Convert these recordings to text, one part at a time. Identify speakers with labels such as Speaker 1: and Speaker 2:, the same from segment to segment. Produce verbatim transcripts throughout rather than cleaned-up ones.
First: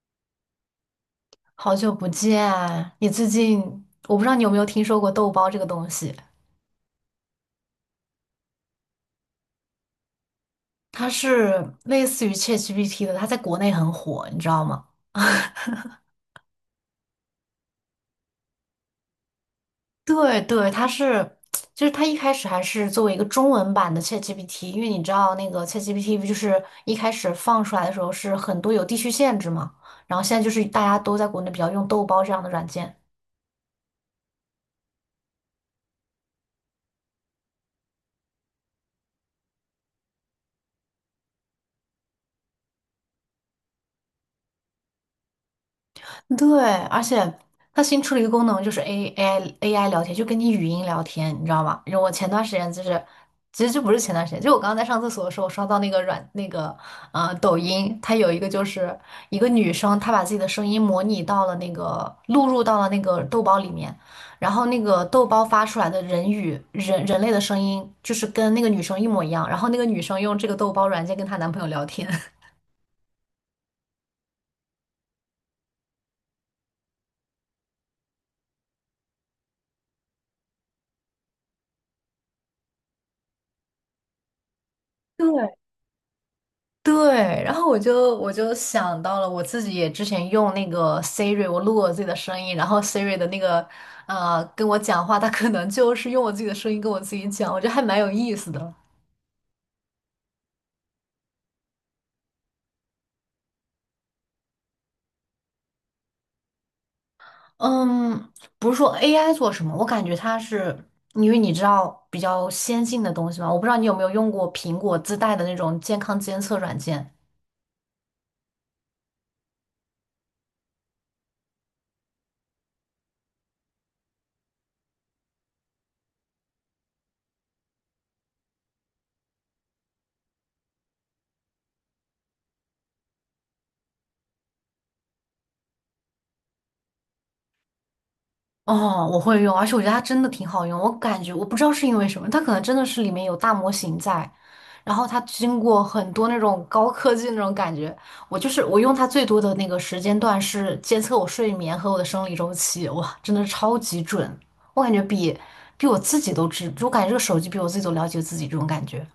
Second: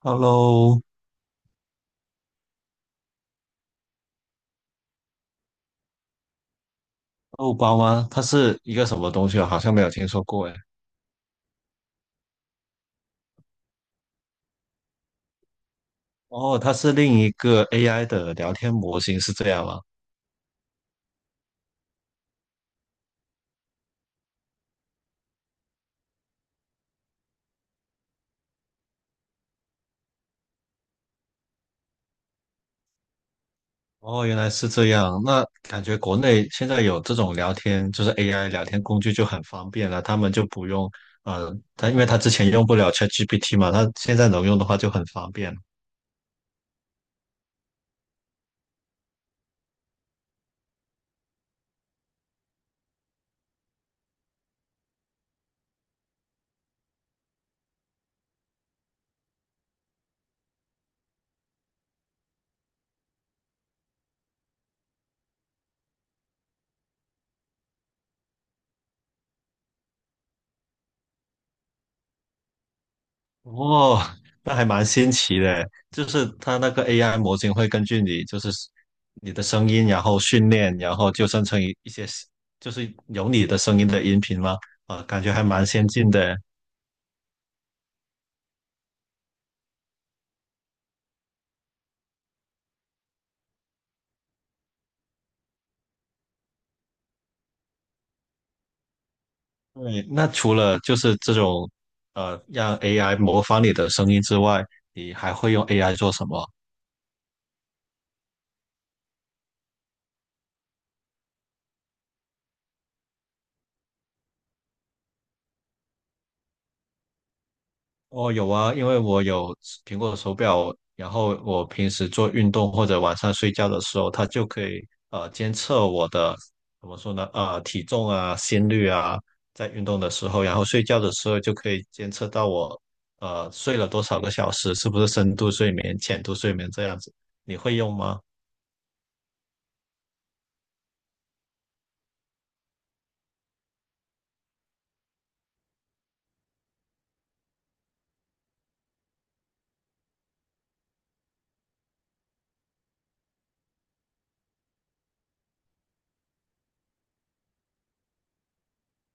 Speaker 1: Hello，
Speaker 2: 好久不见，你最近我不知道你有没有听说过豆包这个东西，
Speaker 1: 奥巴马，它是一个什么东西啊？好像没有听说过哎。
Speaker 2: 它是类似于 ChatGPT 的，它在国内很火，你知道吗？
Speaker 1: 哦，它是另一个 A I 的聊天模型，是这样吗？
Speaker 2: 对对，它是，就是它一开始还是作为一个中文版的 ChatGPT，因为你知道那个 ChatGPT 不就是一开始放出来的时候是很多有地区限制嘛，然后现在就是大家都在国内比较用豆包这样的软件。
Speaker 1: 哦，原来是这样。那感觉国内现在有这种聊天，就是 A I 聊天工具就很方便了，他们就不用，呃，他因为他之前用不了 ChatGPT 嘛，他现在能用的话就很方便。
Speaker 2: 对，而且它新出了一个功能，就是 A AI A I 聊天，就跟你语音聊天，你知道吗？然后我前段时间就是，其实就不是前段时间，就我刚刚在上厕所的时候，我刷到那个软那个呃抖音，它有一个就是一个女生，她把自己的声音模拟到了那个录入到了那个豆包里面，然后那个豆包发出来的人语人人类的声音，就是跟那个女生一模一样，然后那个女生用这个豆包软件跟她男朋友聊天。
Speaker 1: 哦，那还蛮新奇的，就是它那个 A I 模型会根据你，就是你的声音，然后训练，然后就生成一一些，就是有你的声音的音频吗？啊，感觉
Speaker 2: 对
Speaker 1: 还蛮先进的。
Speaker 2: 对，然后我就我就想到了，我自己也之前用那个 Siri，我录我自己的声音，然后 Siri 的那个呃跟我讲话，它可能就是用我自己的声音跟我自己讲，我觉得还蛮有意思的。
Speaker 1: 对，那除了就是这种呃让 A I 模仿你的声音之外，你还会用 A I 做什么？
Speaker 2: 嗯，不是说 A I 做什么，我感觉它是因为你知道比较先进的东西嘛，我不知道你有没有用过苹果自带的那种健康监测软件。
Speaker 1: 哦，有啊，因为我有苹果手表，然后我平时做运动或者晚上睡觉的时候，它就可以呃监测我的，怎么说呢？呃，体重啊、心率啊，在运动的时候，然后睡觉的时候就可以监测到我呃睡了多少个小时，是不是深度睡眠、浅度睡眠这样子。你会用吗？
Speaker 2: 哦，我会用，而且我觉得它真的挺好用。我感觉我不知道是因为什么，它可能真的是里面有大模型在，然后它经过很多那种高科技那种感觉。我就是我用它最多的那个时间段是监测我睡眠和我的生理周期，哇，真的是超级准。我感觉比比我自己都知，就我感觉这个手机比我自己都了解自己这种感觉。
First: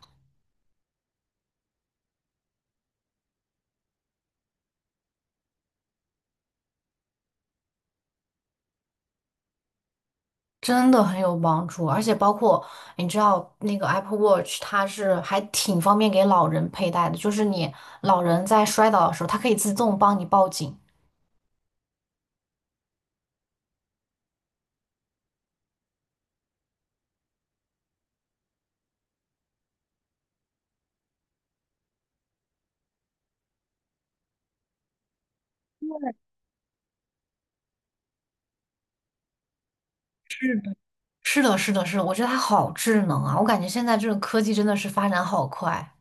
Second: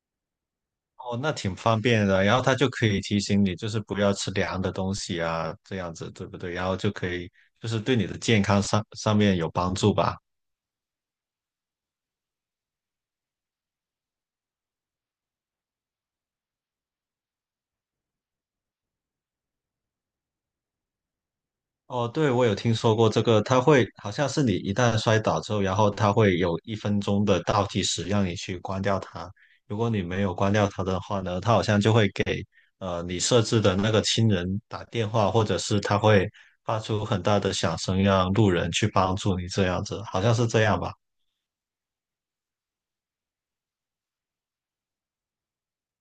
Speaker 1: 哦，那挺方便的。然后它就可以提醒你，就是不要吃凉的东西啊，这样子对不对？然后就可以就是对你的健康上上面有帮助吧。
Speaker 2: 真的很有帮助，而且包括你知道那个 Apple Watch，它是还挺方便给老人佩戴的，就是你老人在摔倒的时候，它可以自动帮你报警。
Speaker 1: 哦，对，我有听说过这个，它会好像是你一旦摔倒之后，然后它会有一分钟的倒计时让你去关掉它。如果你没有关掉它的话呢，它好像就会给呃你设置的那个亲人打电话，或者是它会发出很大的响声，让路人去帮助你这样子，好像是
Speaker 2: 是
Speaker 1: 这
Speaker 2: 的。
Speaker 1: 样吧？
Speaker 2: 是的，是的，是的，我觉得它好智能啊！我感觉现在这个科技真的是发展好快。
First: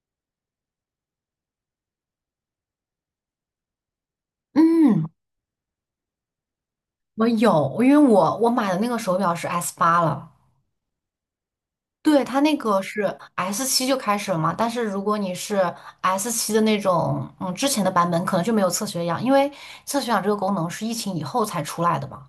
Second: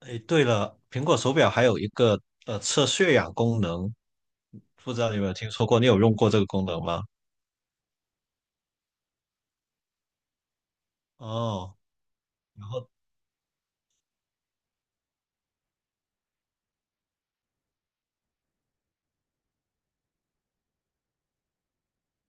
Speaker 1: 诶，对了，苹果手表还有一个呃测血氧功能，不知
Speaker 2: 嗯，
Speaker 1: 道你有没有听说过？你有用过这个功能吗？
Speaker 2: 我有，因为我我买的那个手表是 S 八了。
Speaker 1: 哦。
Speaker 2: 对，它那
Speaker 1: 然
Speaker 2: 个
Speaker 1: 后。
Speaker 2: 是 S 七就开始了嘛，但是如果你是 S 七的那种，嗯，之前的版本可能就没有测血氧，因为测血氧这个功能是疫情以后才出来的嘛。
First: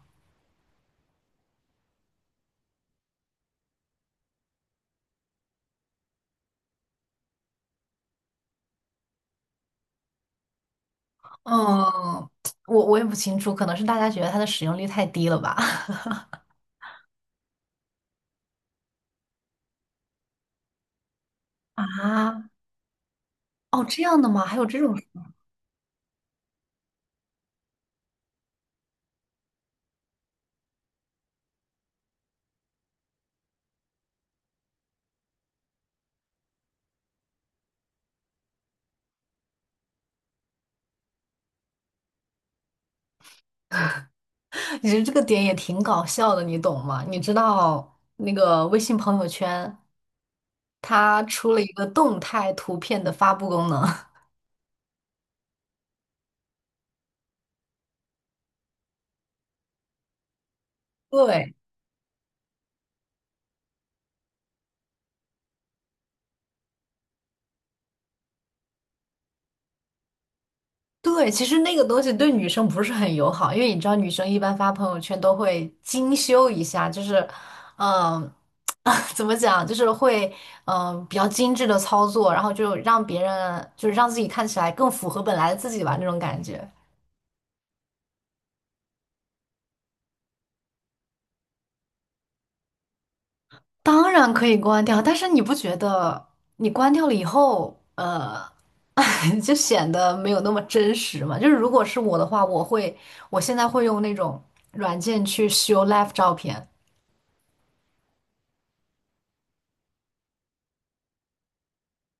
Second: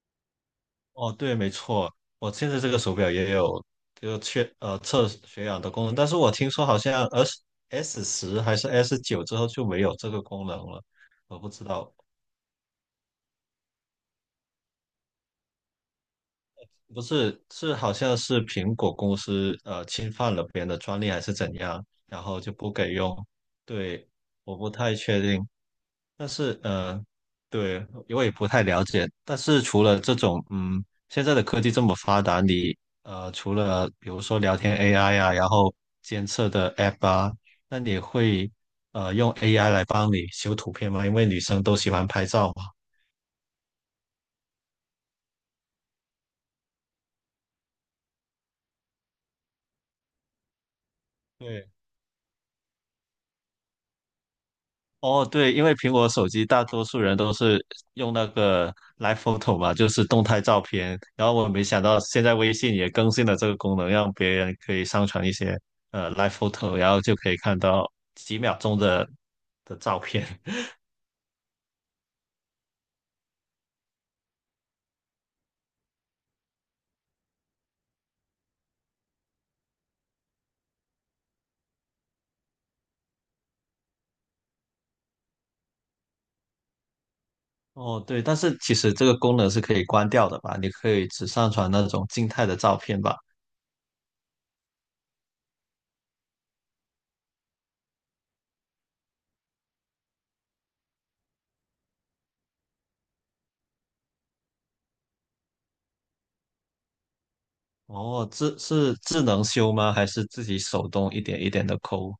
Speaker 1: 哦，对，没错，我现在这个手表也有，就确呃测血氧的功能，但是我听说好像 S S 十还是 S 九之后就没有这个功能了，我不知道，
Speaker 2: 嗯，我我也不清楚，可能是大家觉得它的使用率太低了吧？
Speaker 1: 不是是好像是苹果公司呃侵犯了别人的专利还是怎样，然后
Speaker 2: 啊，
Speaker 1: 就不给用，
Speaker 2: 哦，这
Speaker 1: 对，
Speaker 2: 样的吗？
Speaker 1: 我
Speaker 2: 还有
Speaker 1: 不
Speaker 2: 这
Speaker 1: 太
Speaker 2: 种，
Speaker 1: 确定。但是呃，对，我也不太了解。但是除了这种，嗯，现在的科技这么发达，你呃，除了比如说聊天 A I 啊，然后监测的 App 啊，那你会呃用 A I 来帮你修图片吗？因为女生都喜欢拍照嘛。
Speaker 2: 你觉得这个点也挺搞笑的，你懂吗？你知道那个微信朋友圈它出了一
Speaker 1: 对，
Speaker 2: 个动态图片的发布功能，
Speaker 1: 哦，对，因为苹果手机大多数人都是用那个 Live Photo 嘛，就是动态照片。然后我
Speaker 2: 对。
Speaker 1: 没想到现在微信也更新了这个功能，让别人可以上传一些呃 Live Photo，然后就可以看到几秒钟的的照片。
Speaker 2: 对，其实那个东西对女生不是很友好，因为你知道，女生一般发朋友圈都会精修一下，就是，嗯、怎么讲，就是会，嗯、比较精致的操作，然后就让别人，就是让自己看起来更符合本来的自己吧，那种感觉。
Speaker 1: 哦，对，但是其实这个功能是可以关掉的吧？你可以只上传那种静态的照片吧？
Speaker 2: 当然可以关掉，但是你不觉得你关掉了以后，呃，就显得没有那么真实嘛？就是如果是我的话，我会，我现在会用那种软件去修 live 照片。
Speaker 1: 哦，智是智能修吗？还是自己手动一点一点的抠？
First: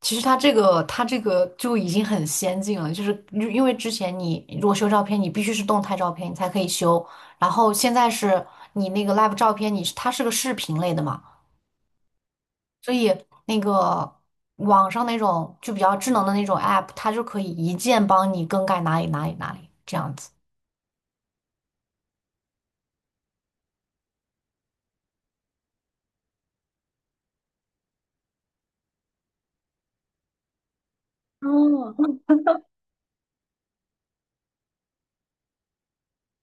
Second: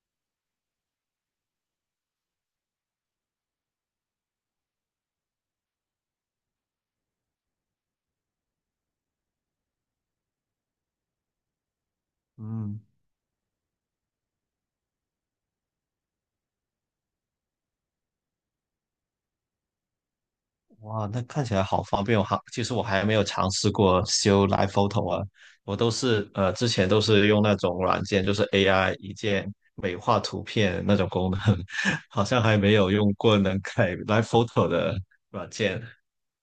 Speaker 2: 其实它这个它这个就已经很先进了，就是因因为之前你如果修照片，你必须是动态照片你才可以修，然后现在是你那个 live 照片，你是它是个视频类的嘛，
Speaker 1: 嗯。
Speaker 2: 所以那个网上那种就比较智能的那种 app，它就可以一键帮你更改哪里哪里哪里这样子。
Speaker 1: 哇，那看起来好方便哦！哈，其实我还没有尝试过修 Live Photo 啊，我都是呃之前都是用那种软件，就是 A I 一键美化图片那种功能，
Speaker 2: 哦，
Speaker 1: 好像还没有用过能改 Live Photo 的软件。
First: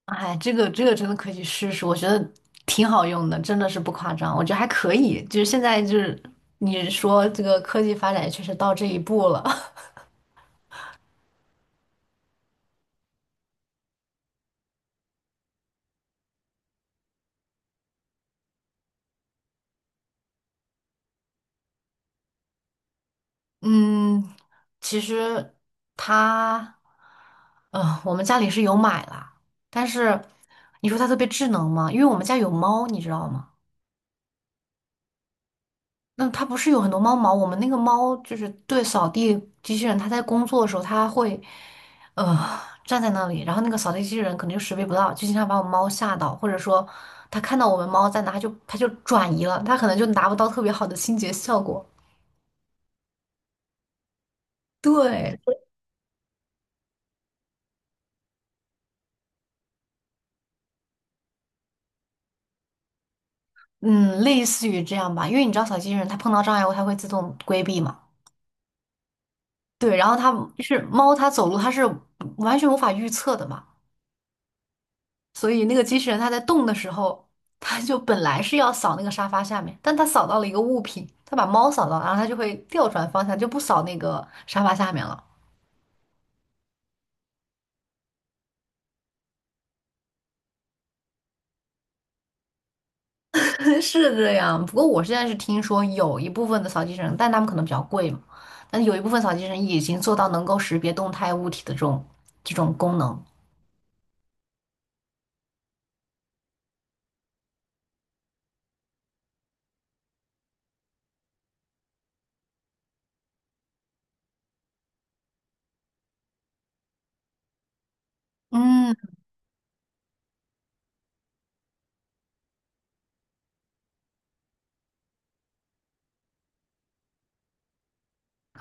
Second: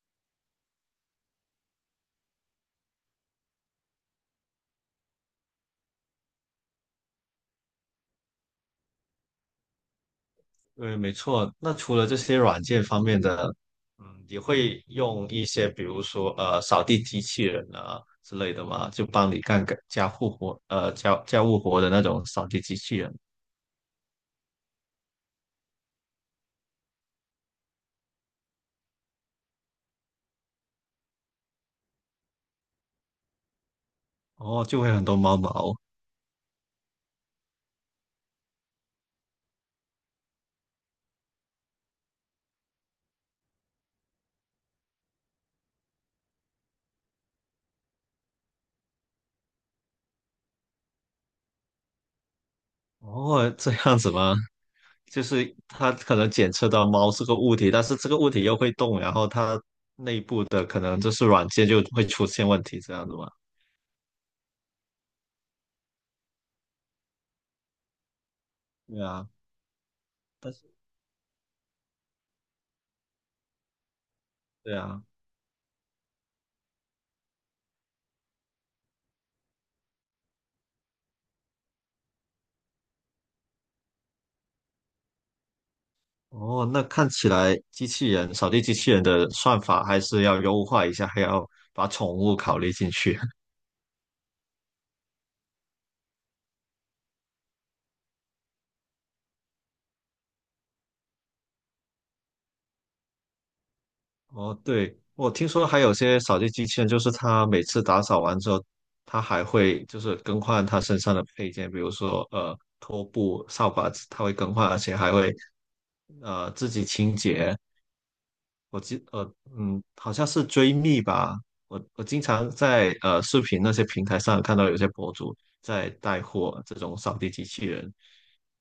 Speaker 2: 哎，这个这个真的可以试试，我觉得挺好用的，真的是不夸张，我觉得还可以。就是现在就是你说这个科技发展也确实到这一步了。
Speaker 1: 对，没错。那除了这些软件方面的，嗯，你会用一些比如说呃扫地机器人啊之类的吗？就帮你干个家务活，呃家家务活的那种扫地机器人，
Speaker 2: 嗯，其实它，呃，我们家里是有买啦，但是你说它特别智能吗？因为我们家有猫，你知道吗？
Speaker 1: 哦，就会很多猫毛。
Speaker 2: 那它不是有很多猫毛？我们那个猫就是对扫地机器人，它在工作的时候，它会，呃，站在那里，然后那个扫地机器人可能就识别不到，就经常把我猫吓到，或者说它看到我们猫在哪，它就它就转移了，它可能就达不到特别好的清洁效果。
Speaker 1: 哦，这样子吗？就
Speaker 2: 对，
Speaker 1: 是它可能检测到猫是个物体，但是这个物体又会动，然后它的可能就是软件就会出现问题，这样子吗？
Speaker 2: 嗯，类似于这样吧，因为你知道小金人它碰到障碍物它会自动规避嘛，
Speaker 1: 对啊，
Speaker 2: 对，然后它
Speaker 1: 但
Speaker 2: 就
Speaker 1: 是
Speaker 2: 是猫它走路它是完全无法预测的嘛，
Speaker 1: 对啊，
Speaker 2: 所以那个机器人它在动的时候，它就本来是要扫那个沙发下面，但它扫到了一个物品，它把猫扫到了然后它就会调转方向，就不扫那个沙发下面了，
Speaker 1: 哦，那看起来机器人扫地机器人的算法还是要优化一下，还要把宠物考虑进去。
Speaker 2: 是这样。不过我现在是听说有一部分的扫地机器人，但他们可能比较贵嘛，但有一部分扫地机器人已经做到能够识别动态物体的这种这种功能。
Speaker 1: 哦，对，我听说还有些扫地机器人，就是它每次打扫完之后，它还会就是更换它身上的配件，比如说呃拖布、扫把子它会更换，而且还会呃自己清洁。我
Speaker 2: 嗯。
Speaker 1: 记呃嗯，好像是追觅吧，我我经常在呃视频那些平台上看到有些博主在带货这种扫地机器人，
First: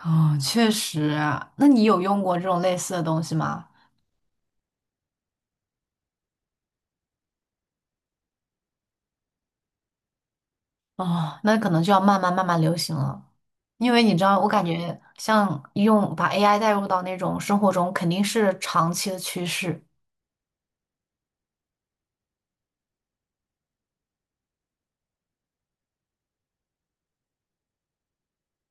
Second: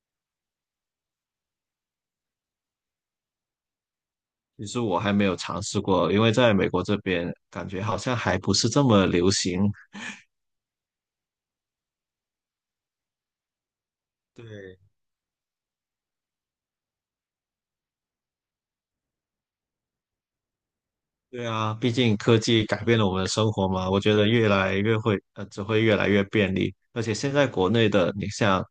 Speaker 2: 哦，确实啊那你有用过这种类似的东西吗？
Speaker 1: 其实我还没有尝试过，因为在美国这边感觉好像还不是这么流行。
Speaker 2: 哦，那可能就要慢慢慢慢流行了，因为你知道，我感
Speaker 1: 对，
Speaker 2: 觉像用把 A I 带入到那种生活中，肯定是长期的趋势。
Speaker 1: 对啊，毕竟科技改变了我们的生活嘛，我觉得越来越会，呃，只会越来越便利。而且现在国内的，你像，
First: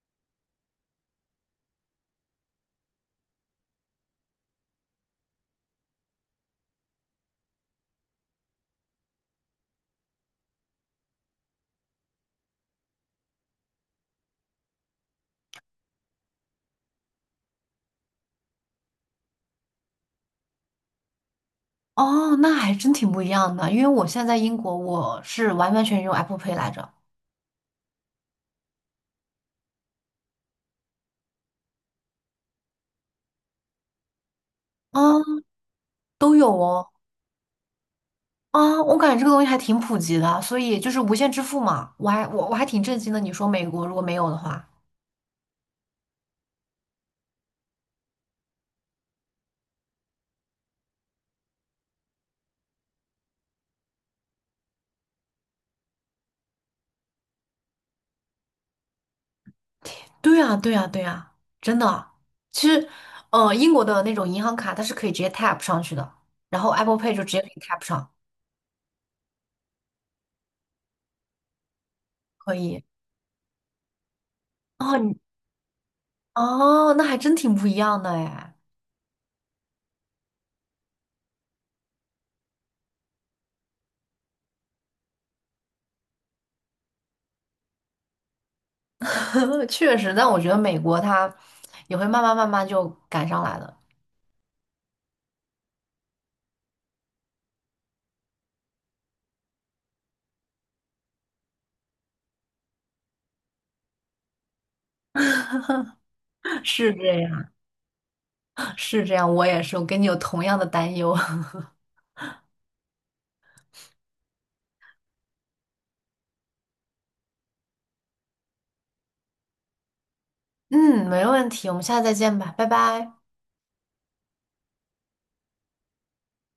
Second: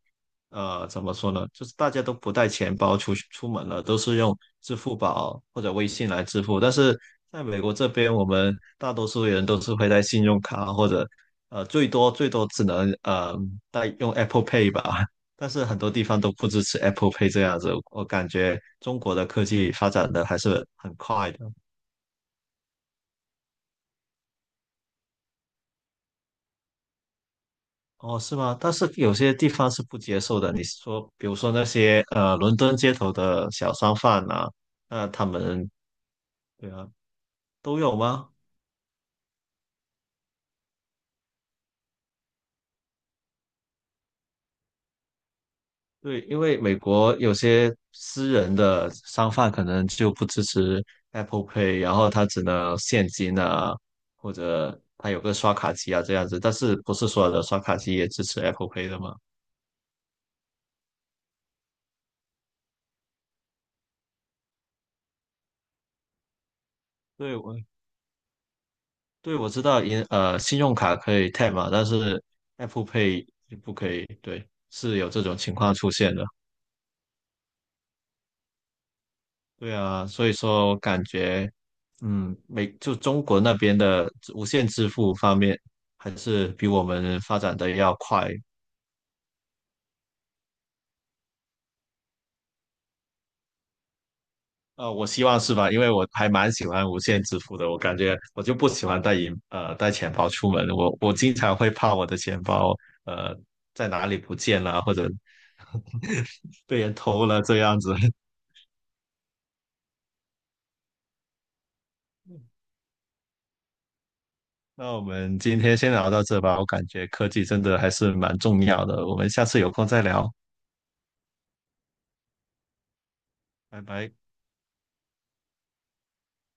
Speaker 1: 呃，怎么说呢，就是大家都不带钱包出去出门了，都是用支付宝或者微信来支付。但是在美国这边，我们大多数人都是会带信用卡或者，呃，最多最多只能呃带用 Apple Pay 吧。但是很多地方都不支持 Apple Pay 这样子，我感觉中国的科技发展的还是很快的。
Speaker 2: 哦，那还真挺不一样的，因为我现在在英国，我是完完全全用 Apple Pay 来着。
Speaker 1: 哦，是吗？但是有些地方是不接受的。你是说，比如说那些呃，伦敦街头的小商贩呐，那他
Speaker 2: 啊，
Speaker 1: 们
Speaker 2: 都有
Speaker 1: 对啊，
Speaker 2: 哦。
Speaker 1: 都有吗？
Speaker 2: 啊，我感觉这个东西还挺普及的，所以就是无线支付嘛，我还我我还挺震惊的。你说美国如果没有的话。
Speaker 1: 对，因为美国有些私人的商贩可能就不支持 Apple Pay，然后他只能现金啊，或者他有个刷卡机啊这样子，但是不是所有的刷卡机也支持 Apple Pay 的吗？
Speaker 2: 对啊，对啊，对啊，真的。其实，呃，英国的那种银行卡它是可以直接 tap 上去的，然后 Apple Pay 就直
Speaker 1: 对，
Speaker 2: 接给
Speaker 1: 我。
Speaker 2: 你 tap 上，
Speaker 1: 对，我知道银呃信用卡可以 tap 嘛，但是
Speaker 2: 可以。
Speaker 1: Apple Pay 就不可以，对，
Speaker 2: 哦，
Speaker 1: 是有
Speaker 2: 你
Speaker 1: 这种情况出现的。
Speaker 2: 哦，那还真挺不一样的哎，
Speaker 1: 对啊，所以说我感觉，嗯，美就中国那边的无线支付方面，还是比我们发展的要快。
Speaker 2: 确实。但我觉得美国它也会慢慢慢慢就赶上来的，
Speaker 1: 呃，我希望是吧？因为我还蛮喜欢无线支付的，我感觉我就不喜欢带银呃带钱包出门，我我经常会怕我的钱包呃在哪里不见了，或者 被人
Speaker 2: 是这
Speaker 1: 偷了
Speaker 2: 样，
Speaker 1: 这样子。
Speaker 2: 是这样。我也是，我跟你有同样的担忧。
Speaker 1: 那我们今天先聊到这吧，我感觉科技真的还是蛮重要的，我们下次有空再聊，
Speaker 2: 嗯，没问题，我们下次再见吧，拜拜。
Speaker 1: 拜拜。